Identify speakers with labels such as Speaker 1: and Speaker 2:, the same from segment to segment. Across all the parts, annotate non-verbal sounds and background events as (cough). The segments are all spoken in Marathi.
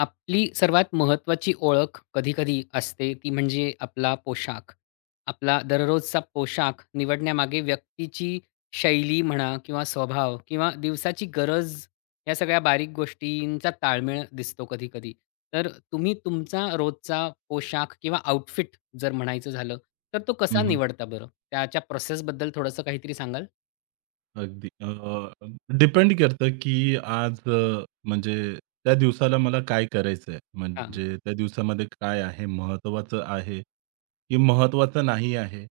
Speaker 1: आपली सर्वात महत्त्वाची ओळख कधी-कधी असते, ती म्हणजे आपला पोशाख. आपला दररोजचा पोशाख निवडण्यामागे व्यक्तीची शैली म्हणा किंवा स्वभाव किंवा दिवसाची गरज, या सगळ्या बारीक गोष्टींचा ताळमेळ दिसतो कधी-कधी. तर तुम्ही तुमचा रोजचा पोशाख किंवा आउटफिट जर म्हणायचं झालं, तर तो
Speaker 2: हं,
Speaker 1: कसा
Speaker 2: हं.
Speaker 1: निवडता बरं? त्याच्या प्रोसेसबद्दल थोडंसं काहीतरी सांगाल?
Speaker 2: अगदी. डिपेंड करतं, की आज अ, म्हणजे त्या दिवसाला मला काय करायचंय?
Speaker 1: हां.
Speaker 2: म्हणजे त्या दिवसामध्ये काय आहे? महत्त्वाचं आहे, की महत्त्वाचं नाही आहे?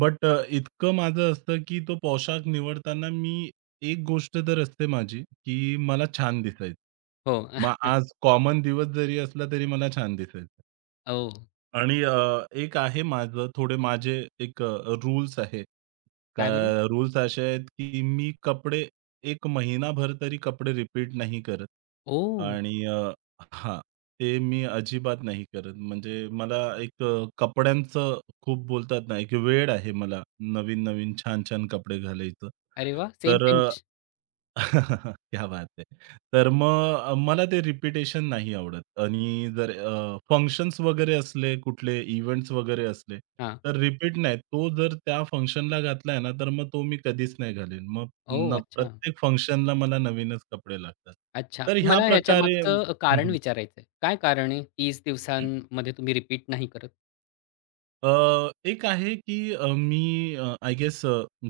Speaker 2: बट इतकं माझं असतं, की तो पोशाख निवडताना मी एक गोष्ट तर असते माझी, की मला छान दिसायचं.
Speaker 1: हो.
Speaker 2: मग
Speaker 1: (laughs)
Speaker 2: आज कॉमन दिवस जरी असला तरी मला छान दिसायचं.
Speaker 1: हो.
Speaker 2: आणि एक आहे माझं थोडे माझे एक रूल्स आहे. का
Speaker 1: काय बरं?
Speaker 2: रूल्स असे आहेत, की मी कपडे एक महिनाभर तरी कपडे रिपीट नाही करत.
Speaker 1: ओह!
Speaker 2: आणि अ, हां, ते मी अजिबात नाही करत. म्हणजे मला कपड्यांचं खूप बोलतात ना, एक वेड आहे मला नवीन-नवीन, छान-छान कपडे घालायचं.
Speaker 1: अरे वाह! सेम
Speaker 2: तर
Speaker 1: पिंच.
Speaker 2: (laughs) क्या बात है! तर मग मला ते रिपिटेशन नाही आवडत आणि जर फंक्शन्स वगैरे असले, कुठले इव्हेंट्स वगैरे असले,
Speaker 1: हां.
Speaker 2: तर रिपीट नाही. तो जर त्या फंक्शनला घातलाय ना, तर मग तो मी कधीच नाही घालेन. मग
Speaker 1: ओह!
Speaker 2: न
Speaker 1: अच्छा.
Speaker 2: प्रत्येक फंक्शनला मला नवीनच कपडे लागतात.
Speaker 1: अच्छा.
Speaker 2: तर
Speaker 1: पण
Speaker 2: ह्या
Speaker 1: मला ह्याच्या
Speaker 2: प्रकारे
Speaker 1: मागचं कारण विचारायचं आहे. काय कारण आहे? 30 दिवसांमध्ये तुम्ही रिपीट नाही करत?
Speaker 2: अ, एक आहे की आय गेस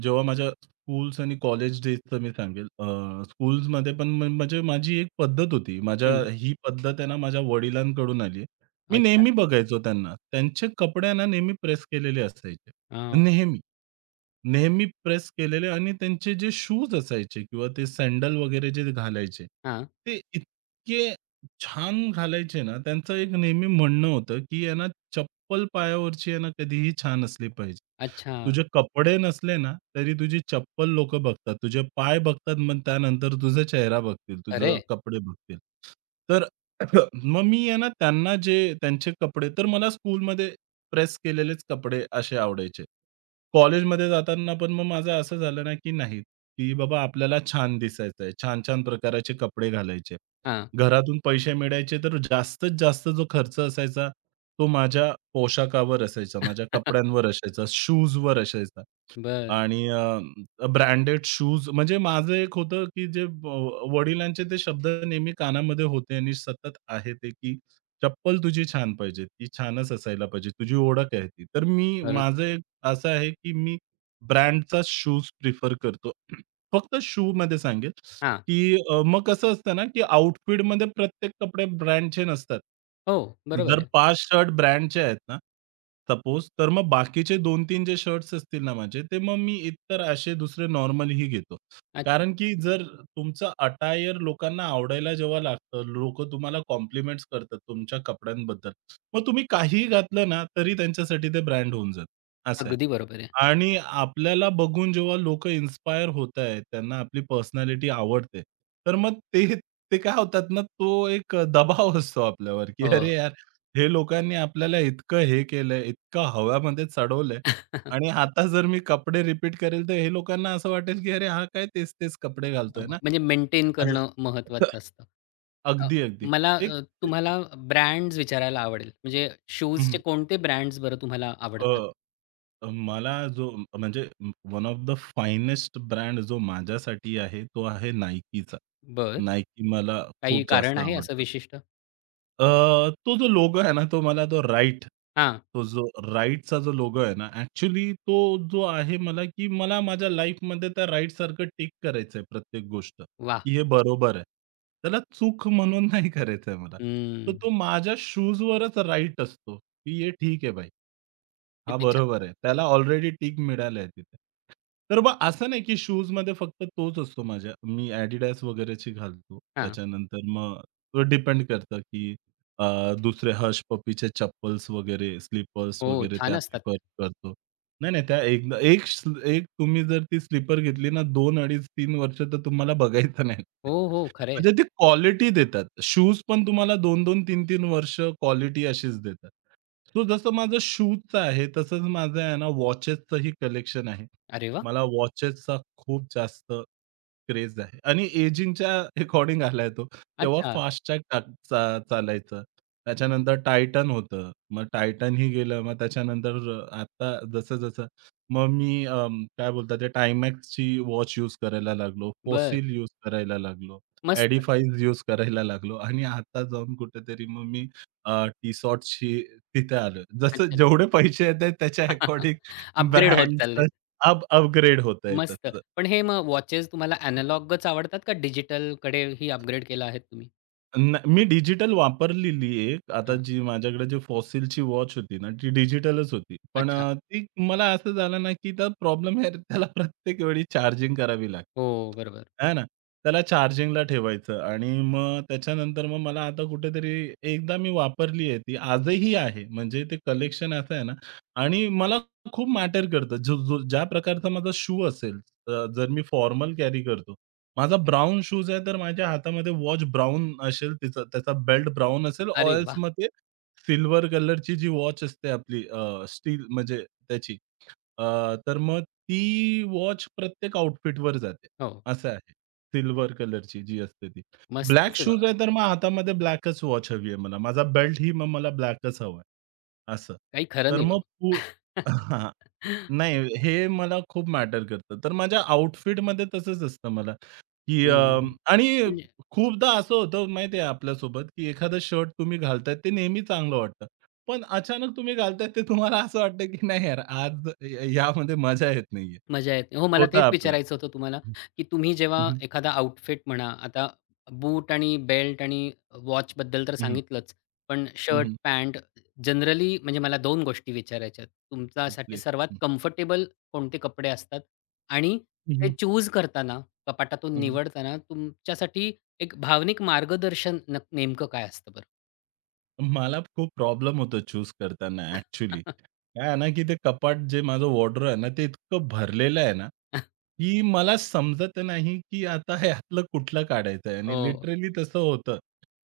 Speaker 2: जेव्हा माझ्या स्कूल्स आणि कॉलेज डेजचं मी सांगेल. स्कूल्समध्ये पण म्हणजे माझी एक पद्धत होती. माझ्या
Speaker 1: हं.
Speaker 2: ही पद्धत आहे ना माझ्या वडिलांकडून आली आहे. मी
Speaker 1: अच्छा.
Speaker 2: नेहमी बघायचो त्यांना. त्यांचे कपडे आहे ना नेहमी प्रेस केलेले असायचे.
Speaker 1: हां.
Speaker 2: नेहमी. नेहमी प्रेस केलेले आणि त्यांचे जे शूज असायचे किंवा ते सँडल वगैरे जे घालायचे,
Speaker 1: हां.
Speaker 2: ते इतके छान घालायचे ना, त्यांचं एक नेहमी म्हणणं होतं, की आहे ना, चप्पल पायावरची आहे ना, कधीही छान असली पाहिजे.
Speaker 1: अच्छा.
Speaker 2: तुझे कपडे नसले ना, तरी तुझी चप्पल लोकं बघतात. तुझे पाय बघतात, मग त्यानंतर तुझा चेहरा बघतील,
Speaker 1: खरं
Speaker 2: तुझं
Speaker 1: आहे?
Speaker 2: कपडे बघतील. तर (clears throat) मग मी आहे ना, त्यांना जे त्यांचे कपडे तर मला स्कूलमध्ये प्रेस केलेलेच कपडे असे आवडायचे. कॉलेजमध्ये जाताना पण मग माझं असं झालं ना, की नाही, की बाबा आपल्याला छान दिसायचं आहे, छान-छान प्रकाराचे कपडे घालायचे.
Speaker 1: हां.
Speaker 2: घरातून पैसे मिळायचे तर जास्तीत जास्त जो खर्च असायचा, तो माझ्या पोशाखावर असायचा, माझ्या
Speaker 1: (laughs)
Speaker 2: कपड्यांवर असायचा, शूजवर असायचा.
Speaker 1: बरं.
Speaker 2: आणि ब्रँडेड शूज म्हणजे माझं एक होतं, की जे व वडिलांचे ते शब्द नेहमी कानामध्ये होते आणि सतत आहे ते, की "चप्पल तुझी छान पाहिजे, ती छानच असायला पाहिजे, तुझी ओळख आहे ती." तर मी
Speaker 1: खरंच.
Speaker 2: माझं एक असं आहे, की मी ब्रँडचा शूज प्रिफर करतो. (clears throat) फक्त शूमध्ये सांगेल,
Speaker 1: हां.
Speaker 2: की मग कसं असतं ना, की आउटफिटमध्ये प्रत्येक कपडे ब्रँडचे नसतात.
Speaker 1: हो, बरोबर
Speaker 2: जर
Speaker 1: आहे.
Speaker 2: 5 शर्ट ब्रँडचे आहेत ना, सपोज तर मग बाकीचे 2-3 जे शर्ट्स असतील ना माझे, ते मग मी एकतर असे दुसरे नॉर्मलही घेतो.
Speaker 1: अच्छा.
Speaker 2: कारण की जर तुमचं अटायर लोकांना आवडायला जेव्हा लागतं, लोकं तुम्हाला कॉम्प्लिमेंट्स करतात तुमच्या कपड्यांबद्दल. मग तुम्ही काहीही घातलं ना, तरी त्यांच्यासाठी ते ब्रँड होऊन जातं. असं आहे.
Speaker 1: अगदी बरोबर आहे.
Speaker 2: आणि आपल्याला बघून जेव्हा लोकं इन्स्पायर होतायत, त्यांना आपली पर्सनॅलिटी आवडते, तर मग ते ते काय होतात ना, तो एक दबाव (laughs) असतो आपल्यावर, की
Speaker 1: हो,
Speaker 2: "अरे यार, हे लोकांनी आपल्याला इतकं हे केलंय, इतकं हव्यामध्ये चढवलंय आणि आता जर मी कपडे रिपीट करेल, तर हे लोकांना असं वाटेल, की अरे हा काय तेच-तेच कपडे
Speaker 1: हो.
Speaker 2: घालतोय ना."
Speaker 1: म्हणजे मेंटेन
Speaker 2: असं.
Speaker 1: करणं
Speaker 2: (laughs)
Speaker 1: महत्त्वाचं असतं. अ,
Speaker 2: अगदी, अगदी.
Speaker 1: मला
Speaker 2: एक
Speaker 1: अ, तुम्हाला ब्रँड्स विचारायला आवडेल. म्हणजे शूजचे
Speaker 2: हं,
Speaker 1: कोणते ब्रँड्स बरं तुम्हाला आवडतात?
Speaker 2: अ मला जो म्हणजे one of the finest brand जो माझ्यासाठी आहे, तो आहे Nikeचा.
Speaker 1: बरं.
Speaker 2: Nike मला
Speaker 1: काही
Speaker 2: खूप
Speaker 1: कारण
Speaker 2: जास्त
Speaker 1: आहे असं
Speaker 2: आवडतं.
Speaker 1: विशिष्ट?
Speaker 2: अ, तो जो लोगो आहे ना, तो मला तो राइट
Speaker 1: हां.
Speaker 2: तो जो राइटचा जो लोगो आहे ना, ॲक्चुअली तो जो आहे मला, की मला माझ्या लाईफमध्ये त्या राइटसारखं टिक करायचं प्रत्येक गोष्ट,
Speaker 1: वाह!
Speaker 2: की हे
Speaker 1: किती छान.
Speaker 2: बरोबर आहे. त्याला चूक म्हणून नाही करायचं मला. तर
Speaker 1: हं.
Speaker 2: तो माझ्या शूजवरच राइट असतो, की हे ठीक आहे भाई. हां,
Speaker 1: किती छान.
Speaker 2: बरोबर आहे. त्याला ऑलरेडी टिक मिळालंय तिथे. तर मग असं नाही, की शूजमध्ये फक्त तोच असतो माझ्या. मी Adidas वगैरेची घालतो.
Speaker 1: हां.
Speaker 2: त्याच्यानंतर मग तो डिपेंड करतं, की अ, दुसरे हश पप्पीचे चप्पल्स वगैरे, स्लीपर्स
Speaker 1: हो,
Speaker 2: वगैरे त्या
Speaker 1: छान असतात
Speaker 2: प्रिफर
Speaker 1: त्या.
Speaker 2: करतो. नाही, नाही, त्या एकदा एक एक तुम्ही जर ती स्लीपर घेतली ना 2 अडीच 3 वर्ष तर तुम्हाला बघायचं नाही.
Speaker 1: हो, हो, खरं.
Speaker 2: म्हणजे ते क्वालिटी देतात. शूज पण तुम्हाला दोन 2 तीन 3 वर्ष क्वालिटी अशीच देतात. सो जसं माझं शूजचं आहे, तसंच माझं आहे ना वॉचेसचंही कलेक्शन आहे.
Speaker 1: अरे वाह!
Speaker 2: मला वॉचेसचा खूप जास्त क्रेज आहे आणि एजिंगच्या अकॉर्डिंग आलाय तो. तेव्हा
Speaker 1: अच्छा,
Speaker 2: फास्टट्रॅक चा चालायचं. त्याच्यानंतर टायटन होतं. मग टायटनही गेलं. मग त्याच्यानंतर आता जसं-जसं मग मी काय बोलतात ते टायमॅक्सची वॉच यूज करायला लागलो.
Speaker 1: बरं.
Speaker 2: फोसिल यूज करायला लागलो.
Speaker 1: मस्त.
Speaker 2: एडिफाईज यूज करायला लागलो आणि आता जाऊन कुठेतरी मग मी टी शॉर्ट्सशी तिथे आलो.
Speaker 1: अच्छा,
Speaker 2: जसं
Speaker 1: अच्छा.
Speaker 2: जेवढे पैसे येत आहेत त्याच्या
Speaker 1: (laughs)
Speaker 2: अकॉर्डिंग
Speaker 1: अपग्रेड होत
Speaker 2: ब्रँड्स
Speaker 1: चाललंय.
Speaker 2: अपग्रेड होत आहे
Speaker 1: मस्त.
Speaker 2: तसं.
Speaker 1: पण हे मग वॉचेस तुम्हाला एनालॉगच आवडतात का डिजिटल? डिजिटलकडेही अपग्रेड केलं आहे तुम्ही?
Speaker 2: न मी डिजिटल वापरलेली एक. आता
Speaker 1: हां.
Speaker 2: जी माझ्याकडे जी Fossilची वॉच होती ना, ती डिजिटलच होती. पण
Speaker 1: अच्छा.
Speaker 2: ती मला असं झालं ना, की तर प्रॉब्लेम आहे त्याला प्रत्येक वेळी चार्जिंग करावी
Speaker 1: हो,
Speaker 2: लागते.
Speaker 1: बरोबर.
Speaker 2: है ना? त्याला चार्जिंगला ठेवायचं आणि मग त्याच्यानंतर मग मला आता कुठेतरी एकदा मी वापरली आहे ती. आजही आहे. म्हणजे ते कलेक्शन असं आहे ना आणि मला खूप मॅटर करतं. जो जो ज्या प्रकारचा माझा शू असेल, जर मी फॉर्मल कॅरी करतो, माझा ब्राउन शूज आहे, तर माझ्या हातामध्ये वॉच ब्राउन असेल, तिचा त्याचा बेल्ट ब्राउन असेल, ऑर
Speaker 1: अरे
Speaker 2: एल्स
Speaker 1: वाह!
Speaker 2: मग ते सिल्व्हर कलरची जी वॉच असते आपली स्टील म्हणजे अ, तर मग ती वॉच प्रत्येक आउटफिटवर जाते.
Speaker 1: हो.
Speaker 2: असं आहे. सिल्व्हर कलरची जी असते ती.
Speaker 1: मस्तच
Speaker 2: ब्लॅक
Speaker 1: आहे
Speaker 2: शूज
Speaker 1: बाबा.
Speaker 2: आहे, तर मग हातामध्ये ब्लॅकच वॉच हवी आहे मला. माझा बेल्टही मग मला ब्लॅकच हवा आहे. असं.
Speaker 1: काही खरं
Speaker 2: तर
Speaker 1: नाही
Speaker 2: मग
Speaker 1: बाबा.
Speaker 2: (laughs)
Speaker 1: (laughs)
Speaker 2: नाही, हे मला खूप मॅटर करतं. तर माझ्या आउटफिटमध्ये तसंच असतं मला, की
Speaker 1: हं.
Speaker 2: आणि
Speaker 1: म्हणजे
Speaker 2: खूपदा असं होतं माहिती आहे आपल्यासोबत, की एखादं शर्ट तुम्ही घालताय ते नेहमी चांगलं वाटतं. पण अचानक तुम्ही घालताय ते तुम्हाला असं वाटतं, की नाही यार आज या यामध्ये मजा येत नाहीये.
Speaker 1: मजा येते. हो, मला
Speaker 2: होतं
Speaker 1: तेच
Speaker 2: आपलं.
Speaker 1: विचारायचं होतं तुम्हाला, की तुम्ही जेव्हा एखादा आउटफिट म्हणा, आता बूट आणि बेल्ट आणि वॉच बद्दल तर सांगितलंच, पण शर्ट, पॅन्ट जनरली म्हणजे मला 2 गोष्टी विचारायच्या आहेत. तुमच्यासाठी
Speaker 2: प्लीज.
Speaker 1: सर्वात कम्फर्टेबल कोणते कपडे असतात? आणि ते चूज करताना, कपाटातून निवडताना तुमच्यासाठी एक भावनिक मार्गदर्शन न नेमकं काय असतं बरं?
Speaker 2: मला खूप प्रॉब्लेम होतो चूज करताना ॲक्चुअली.
Speaker 1: (laughs)
Speaker 2: काय आहे ना, की ते कपाट जे माझं वॉर्डरोब आहे ना, ते इतकं भरलेलं आहे ना, की मला समजत नाही, की आता ह्यातलं कुठलं काढायचं आहे आणि
Speaker 1: हो.
Speaker 2: लिटरली तसं होतं,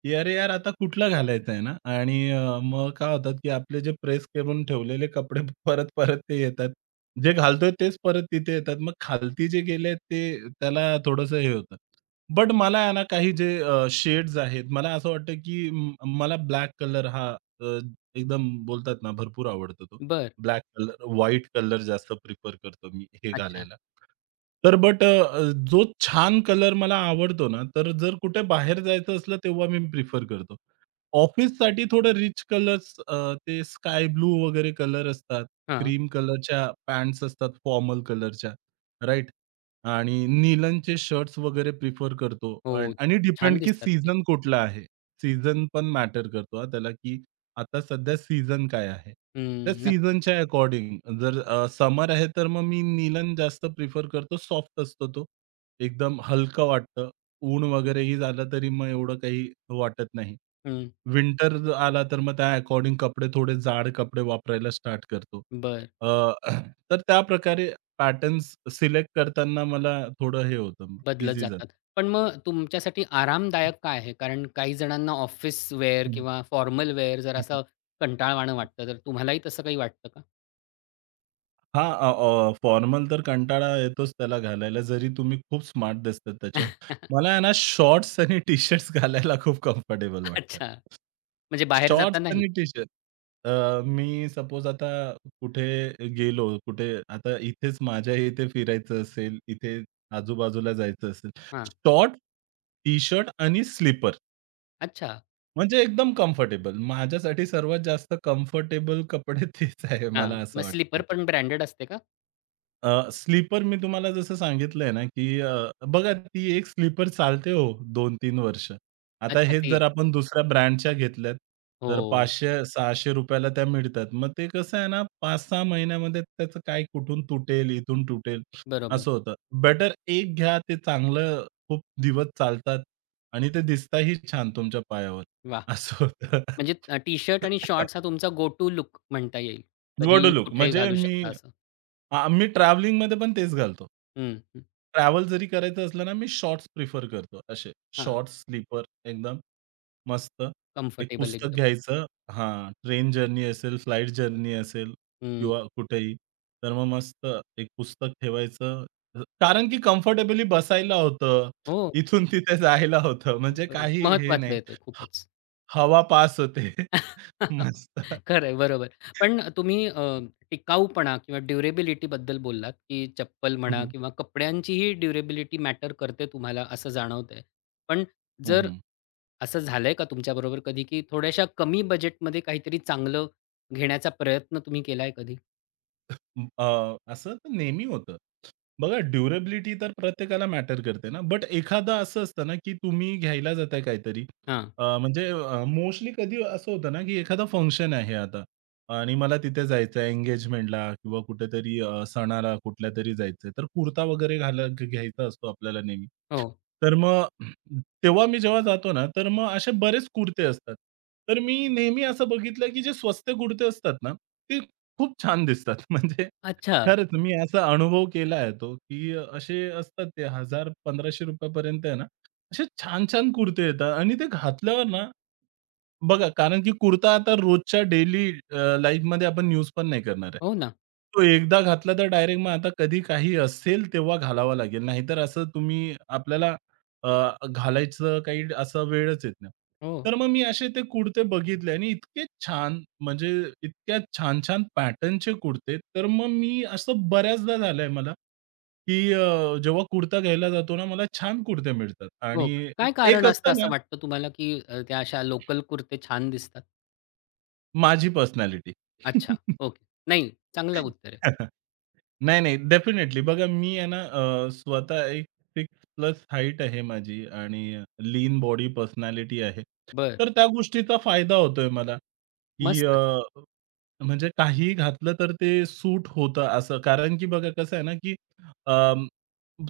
Speaker 2: की "अरे यार, आता कुठलं घालायचं आहे ना" आणि मग काय होतात, की आपले जे प्रेस करून ठेवलेले कपडे (laughs) परत-परत ते येतात. जे घालतोय तेच परत तिथे येतात. मग खालती जे गेले ते त्याला थोडंसं हे होतं. बट मला आहे ना काही जे शेड्स आहेत, मला असं वाटतं की मला ब्लॅक कलर हा अ, एकदम बोलतात ना भरपूर आवडतो तो.
Speaker 1: बरं.
Speaker 2: ब्लॅक कलर, व्हाईट कलर जास्त प्रिफर करतो मी हे
Speaker 1: अच्छा.
Speaker 2: घालायला. तर बट जो छान कलर मला आवडतो ना, तर जर कुठे बाहेर जायचं असलं तेव्हा मी प्रिफर करतो. ऑफिससाठी थोडं रिच कलर्स ते स्काय ब्लू वगैरे कलर असतात.
Speaker 1: हां.
Speaker 2: क्रीम कलरच्या पॅन्ट्स असतात फॉर्मल कलरच्या, राइट? आणि निलनचे शर्ट्स वगैरे प्रिफर करतो
Speaker 1: हो.
Speaker 2: आणि
Speaker 1: छान
Speaker 2: डिपेंड की
Speaker 1: दिसतात ते.
Speaker 2: सीझन कुठला आहे. सीझन पण मॅटर करतो हां त्याला, की आता सध्या सीझन काय आहे? त्या
Speaker 1: हं. नक्कीच.
Speaker 2: सीझनच्या अकॉर्डिंग जर समर आहे तर मग मी निलन जास्त प्रिफर करतो. सॉफ्ट असतो तो. एकदम हलकं वाटतं. ऊन वगैरेही झालं तरी मग एवढं काही वाटत नाही.
Speaker 1: हं.
Speaker 2: विंटर आला तर मग त्या अकॉर्डिंग कपडे थोडे जाड कपडे वापरायला स्टार्ट करतो.
Speaker 1: बरं.
Speaker 2: अ, (clears throat) तर त्याप्रकारे पॅटर्न्स सिलेक्ट करताना मला थोडं हे होतं मग,
Speaker 1: बदलत
Speaker 2: ईझी जातं.
Speaker 1: जातात. पण मग तुमच्यासाठी आरामदायक काय आहे? कारण काही जणांना ऑफिस वेअर
Speaker 2: हं,
Speaker 1: किंवा फॉर्मल वेअर जर असं कंटाळवाणं वाटतं, तर तुम्हालाही तसं काही वाटतं का?
Speaker 2: हां, अ, अ, फॉर्मल तर कंटाळा येतोच त्याला घालायला, जरी तुम्ही खूप स्मार्ट दिसतात त्याच्यावर.
Speaker 1: (laughs)
Speaker 2: मला आहे ना शॉर्ट्स आणि टी-शर्ट्स घालायला खूप कम्फर्टेबल वाटतं.
Speaker 1: अच्छा. म्हणजे बाहेर
Speaker 2: शॉर्ट्स
Speaker 1: जातानाही?
Speaker 2: आणि टी-शर्ट. मी सपोज आता कुठे गेलो, कुठे आता इथेच माझ्या इथे फिरायचं असेल, इथे आजूबाजूला जायचं असेल,
Speaker 1: हां.
Speaker 2: शॉर्ट, टी-शर्ट आणि स्लीपर
Speaker 1: अच्छा.
Speaker 2: म्हणजे एकदम कम्फर्टेबल. माझ्यासाठी सर्वात जास्त कम्फर्टेबल कपडे (laughs) तेच आहे,
Speaker 1: हां.
Speaker 2: मला असं
Speaker 1: मग स्लीपर
Speaker 2: वाटतं.
Speaker 1: पण ब्रँडेड असते का?
Speaker 2: स्लीपर मी तुम्हाला जसं सांगितलंय ना, की बघा ती एक स्लीपर चालते हो 2 तीन वर्ष. आता
Speaker 1: अच्छा
Speaker 2: हेच
Speaker 1: ते.
Speaker 2: जर आपण दुसऱ्या ब्रँडच्या घेतल्यात, तर
Speaker 1: हो.
Speaker 2: 500-600 ला त्या मिळतात. मग ते कसं आहे ना, 5-6 महिन्यामध्ये त्याचं काय कुठून तुटेल, इथून तुटेल
Speaker 1: बरोबर.
Speaker 2: असं होतं. बेटर एक घ्या ते चांगलं खूप दिवस चालतात आणि ते दिसताही छान तुमच्या पायावर
Speaker 1: वाह!
Speaker 2: असं होतं.
Speaker 1: म्हणजे टी-शर्ट आणि शॉर्ट्स हा तुमचा गो टू लूक म्हणता येईल.
Speaker 2: निवडू
Speaker 1: कधीही
Speaker 2: लूक
Speaker 1: कुठेही
Speaker 2: म्हणजे
Speaker 1: घालू
Speaker 2: मी
Speaker 1: शकता असं.
Speaker 2: हां, मी ट्रॅव्हलिंगमध्ये पण तेच घालतो.
Speaker 1: हं, हं.
Speaker 2: ट्रॅव्हल जरी करायचं असलं ना, मी शॉर्ट्स प्रिफर करतो. असे
Speaker 1: हां.
Speaker 2: शॉर्ट्स स्लीपर एकदम मस्त. एक
Speaker 1: कम्फर्टेबल
Speaker 2: पुस्तक
Speaker 1: एकदम.
Speaker 2: घ्यायचं हां, ट्रेन जर्नी असेल, फ्लाइट जर्नी असेल
Speaker 1: हं.
Speaker 2: किंवा कुठेही, तर मग मस्त एक पुस्तक ठेवायचं. कारण की कम्फर्टेबली बसायला होतं.
Speaker 1: हो.
Speaker 2: इथून तिथे जायला होतं. म्हणजे
Speaker 1: बरोबर.
Speaker 2: काही हे
Speaker 1: महत्वाचं
Speaker 2: नाही.
Speaker 1: आहे ते
Speaker 2: ह
Speaker 1: खूपच.
Speaker 2: हवा पास होते. (laughs)
Speaker 1: (laughs)
Speaker 2: मस्त.
Speaker 1: खरं आहे, बरोबर. पण तुम्ही टिकाऊपणा किंवा ड्युरेबिलिटीबद्दल बोललात, की चप्पल
Speaker 2: हं,
Speaker 1: म्हणा
Speaker 2: हं.
Speaker 1: किंवा कपड्यांचीही ड्युरेबिलिटी मॅटर करते तुम्हाला असं जाणवतंय. पण जर असं झालंय का तुमच्याबरोबर कधी, की थोड्याशा कमी बजेटमध्ये काहीतरी चांगलं घेण्याचा प्रयत्न तुम्ही केलाय कधी?
Speaker 2: असं तर नेहमी होतं. बघा ड्युरेबिलिटी तर प्रत्येकाला मॅटर करते ना, बट एखादा असं असतं ना, की तुम्ही घ्यायला जाताय काहीतरी
Speaker 1: हां.
Speaker 2: मोस्टली कधी असं होतं ना, की एखादं फंक्शन आहे आता आणि मला तिथे जायचं आहे एंगेजमेंटला किंवा कुठेतरी सणाला कुठल्यातरी जायचंय, तर कुर्ता वगैरे घाला घ्यायचा असतो आपल्याला नेहमी.
Speaker 1: हो.
Speaker 2: तर मग तेव्हा मी जेव्हा जातो ना, तर मग असे बरेच कुर्ते असतात. तर मी नेहमी असं बघितलं, की जे स्वस्त कुर्ते असतात ना, ते खूप छान दिसतात. (laughs) म्हणजे
Speaker 1: अच्छा.
Speaker 2: खरंच मी असा अनुभव केला आहे तो, की असे असतात ते ₹1000-1500 पर्यंत आहे ना, असे छान-छान कुर्ते येतात आणि ते घातल्यावर ना बघा, कारण की कुर्ता आता रोजच्या डेली लाईफमध्ये आपण यूज पण नाही करणार आहे.
Speaker 1: हो ना.
Speaker 2: तो एकदा घातला तर डायरेक्ट मग आता कधी काही असेल तेव्हा घालावा लागेल. नाहीतर असं तुम्ही आपल्याला अ, घालायचं काही असा वेळच येत नाही.
Speaker 1: हो.
Speaker 2: तर मग मी असे ते कुर्ते बघितले आणि इतके छान म्हणजे इतक्या छान-छान पॅटर्नचे कुर्ते. तर मग मी असं बऱ्याचदा झालंय मला, की जेव्हा कुर्ता घ्यायला जातो ना, मला छान कुर्ते मिळतात
Speaker 1: हो
Speaker 2: आणि
Speaker 1: का? काय
Speaker 2: एक
Speaker 1: कारण असतं
Speaker 2: असतं ना
Speaker 1: असं वाटतं तुम्हाला, की त्या अशा लोकल कुर्ते छान दिसतात?
Speaker 2: माझी पर्सनॅलिटी.
Speaker 1: अच्छा.
Speaker 2: (laughs)
Speaker 1: ओके. नाही, चांगलं उत्तर आहे.
Speaker 2: (laughs) नाही, नाही. डेफिनेटली. बघा मी आहे ना स्वतः एक सिक्स प्लस हाईट आहे माझी आणि लीन बॉडी पर्सनॅलिटी आहे.
Speaker 1: बरं.
Speaker 2: तर त्या गोष्टीचा फायदा होतोय मला, की
Speaker 1: मस्तच.
Speaker 2: म्हणजे काहीही घातलं तर ते सूट होतं असं. कारण की बघा कसं आहे ना, की अं,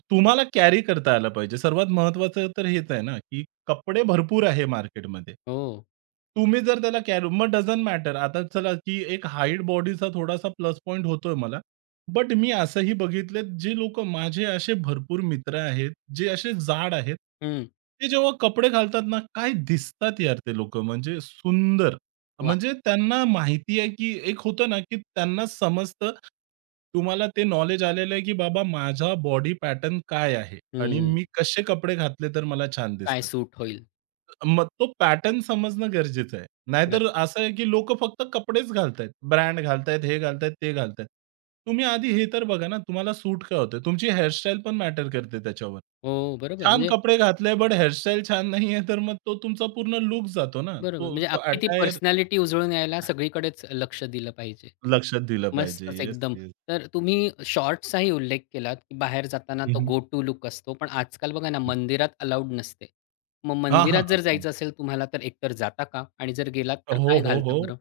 Speaker 2: तुम्हाला कॅरी करता आलं पाहिजे. सर्वात महत्वाचं तर हेच आहे ना, की कपडे भरपूर आहे मार्केटमध्ये.
Speaker 1: हो.
Speaker 2: तुम्ही जर त्याला कॅरी मग डझंट मॅटर. आता चला, की एक हाईट बॉडीचा थोडासा प्लस पॉइंट होतोय मला. बट मी असंही बघितलेत, जे लोकं माझे असे भरपूर मित्र आहेत, जे असे जाड आहेत.
Speaker 1: हं.
Speaker 2: ते जेव्हा कपडे घालतात ना, काय दिसतात यार ते लोकं म्हणजे सुंदर.
Speaker 1: वाह!
Speaker 2: म्हणजे त्यांना माहिती आहे, की एक होतं ना, की त्यांना समजतं. तुम्हाला ते नॉलेज आलेलं आहे, की बाबा माझा बॉडी पॅटर्न काय आहे आणि मी
Speaker 1: हं,
Speaker 2: कसे कपडे घातले तर मला छान
Speaker 1: काय
Speaker 2: दिसतात.
Speaker 1: सूट होईल.
Speaker 2: मग तो पॅटर्न समजणं गरजेचं आहे.
Speaker 1: खरंच.
Speaker 2: नाहीतर असं आहे, की लोकं फक्त कपडेच घालतायत. ब्रँड घालतायत, हे घालतायत, ते घालतायत. तुम्ही आधी हे तर बघा ना, तुम्हाला सूट काय होतंय? तुमची हेअरस्टाईल पण मॅटर करते त्याच्यावर.
Speaker 1: हो, बरोबर.
Speaker 2: छान
Speaker 1: म्हणजे
Speaker 2: कपडे घातले, बट हेअरस्टाईल छान नाहीये, तर मग तो तुमचा पूर्ण लूक जातो ना.
Speaker 1: बरोबर.
Speaker 2: तो
Speaker 1: म्हणजे
Speaker 2: तो
Speaker 1: अख्खी ती
Speaker 2: अटायर
Speaker 1: पर्सनॅलिटी उजळून यायला सगळीकडेच लक्ष दिलं पाहिजे.
Speaker 2: लक्षात दिलं पाहिजे.
Speaker 1: मस्तच
Speaker 2: येस,
Speaker 1: एकदम.
Speaker 2: येस.
Speaker 1: तर तुम्ही शॉर्ट्सचाही उल्लेख केलात, की बाहेर जाताना
Speaker 2: हं,
Speaker 1: तो
Speaker 2: हं.
Speaker 1: गो टू लूक असतो. पण आजकाल बघा ना, मंदिरात अलाउड नसते. मग
Speaker 2: हां, हां,
Speaker 1: मंदिरात जर
Speaker 2: हां,
Speaker 1: जायचं असेल तुम्हाला, तर एकतर जाता का? आणि जर गेलात तर
Speaker 2: हो,
Speaker 1: काय
Speaker 2: हो,
Speaker 1: घालता
Speaker 2: हो.
Speaker 1: बरं?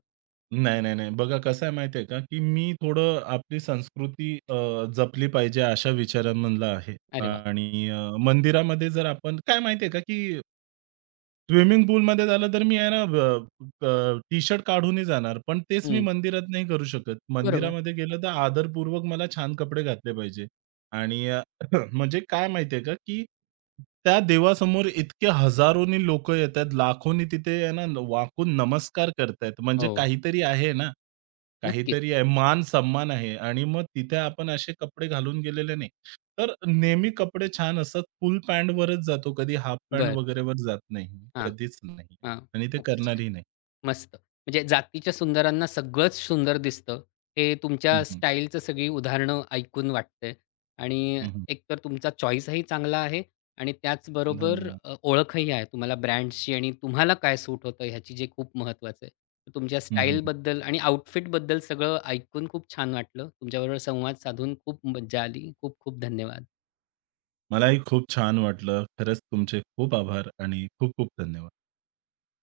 Speaker 2: नाही, नाही, नाही. बघा कसं आहे माहिती आहे का, की मी थोडं आपली संस्कृती जपली पाहिजे अशा विचारांमधला आहे
Speaker 1: अरे वाह!
Speaker 2: आणि मंदिरामध्ये जर आपण काय माहिती आहे का, की स्विमिंग पूलमध्ये झालं तर मी आहे ना अ, अ, टी-शर्ट काढूनही जाणार. पण तेच मी
Speaker 1: हं,
Speaker 2: मंदिरात नाही करू शकत.
Speaker 1: बरोबर.
Speaker 2: मंदिरामध्ये गेलं तर आदरपूर्वक मला छान कपडे घातले पाहिजे. आणि (clears throat) म्हणजे काय माहिती का, की त्या देवासमोर इतके हजारोनी लोकं येतायत, लाखोनी तिथे आहे ना वाकून नमस्कार करतायत. म्हणजे
Speaker 1: हो,
Speaker 2: काहीतरी आहे ना,
Speaker 1: नक्कीच.
Speaker 2: काहीतरी आहे. मान-सन्मान आहे आणि मग तिथे आपण असे कपडे घालून गेलेले नाही. तर नेहमी कपडे छान असतात. फुल पॅन्टवरच जातो. कधी हाल्फ पॅन्ट
Speaker 1: बरं.
Speaker 2: वगैरेवर जात नाही मी.
Speaker 1: हां,
Speaker 2: कधीच नाही
Speaker 1: हां.
Speaker 2: आणि ते
Speaker 1: खूपच छान.
Speaker 2: करणारही नाही.
Speaker 1: मस्त. म्हणजे जातीच्या सुंदरांना सगळंच सुंदर दिसतं. हे
Speaker 2: हं,
Speaker 1: तुमच्या
Speaker 2: हं.
Speaker 1: स्टाईलचं सगळी उदाहरणं ऐकून वाटतंय आणि
Speaker 2: हं, हं.
Speaker 1: एकतर तुमचा चॉईसही चांगला आहे आणि त्याचबरोबर
Speaker 2: धन्यवाद.
Speaker 1: ओळखही आहे तुम्हाला ब्रँड्सची आणि तुम्हाला काय सूट होतं ह्याची जे खूप महत्त्वाचं आहे. तर तुमच्या
Speaker 2: हं, हं.
Speaker 1: स्टाईलबद्दल आणि आउटफिटबद्दल सगळं ऐकून खूप छान वाटलं. तुमच्याबरोबर संवाद साधून खूप मज्जा आली. खूप खूप धन्यवाद.
Speaker 2: मलाही खूप छान वाटलं. खरंच तुमचे खूप आभार आणि खूप-खूप धन्यवाद.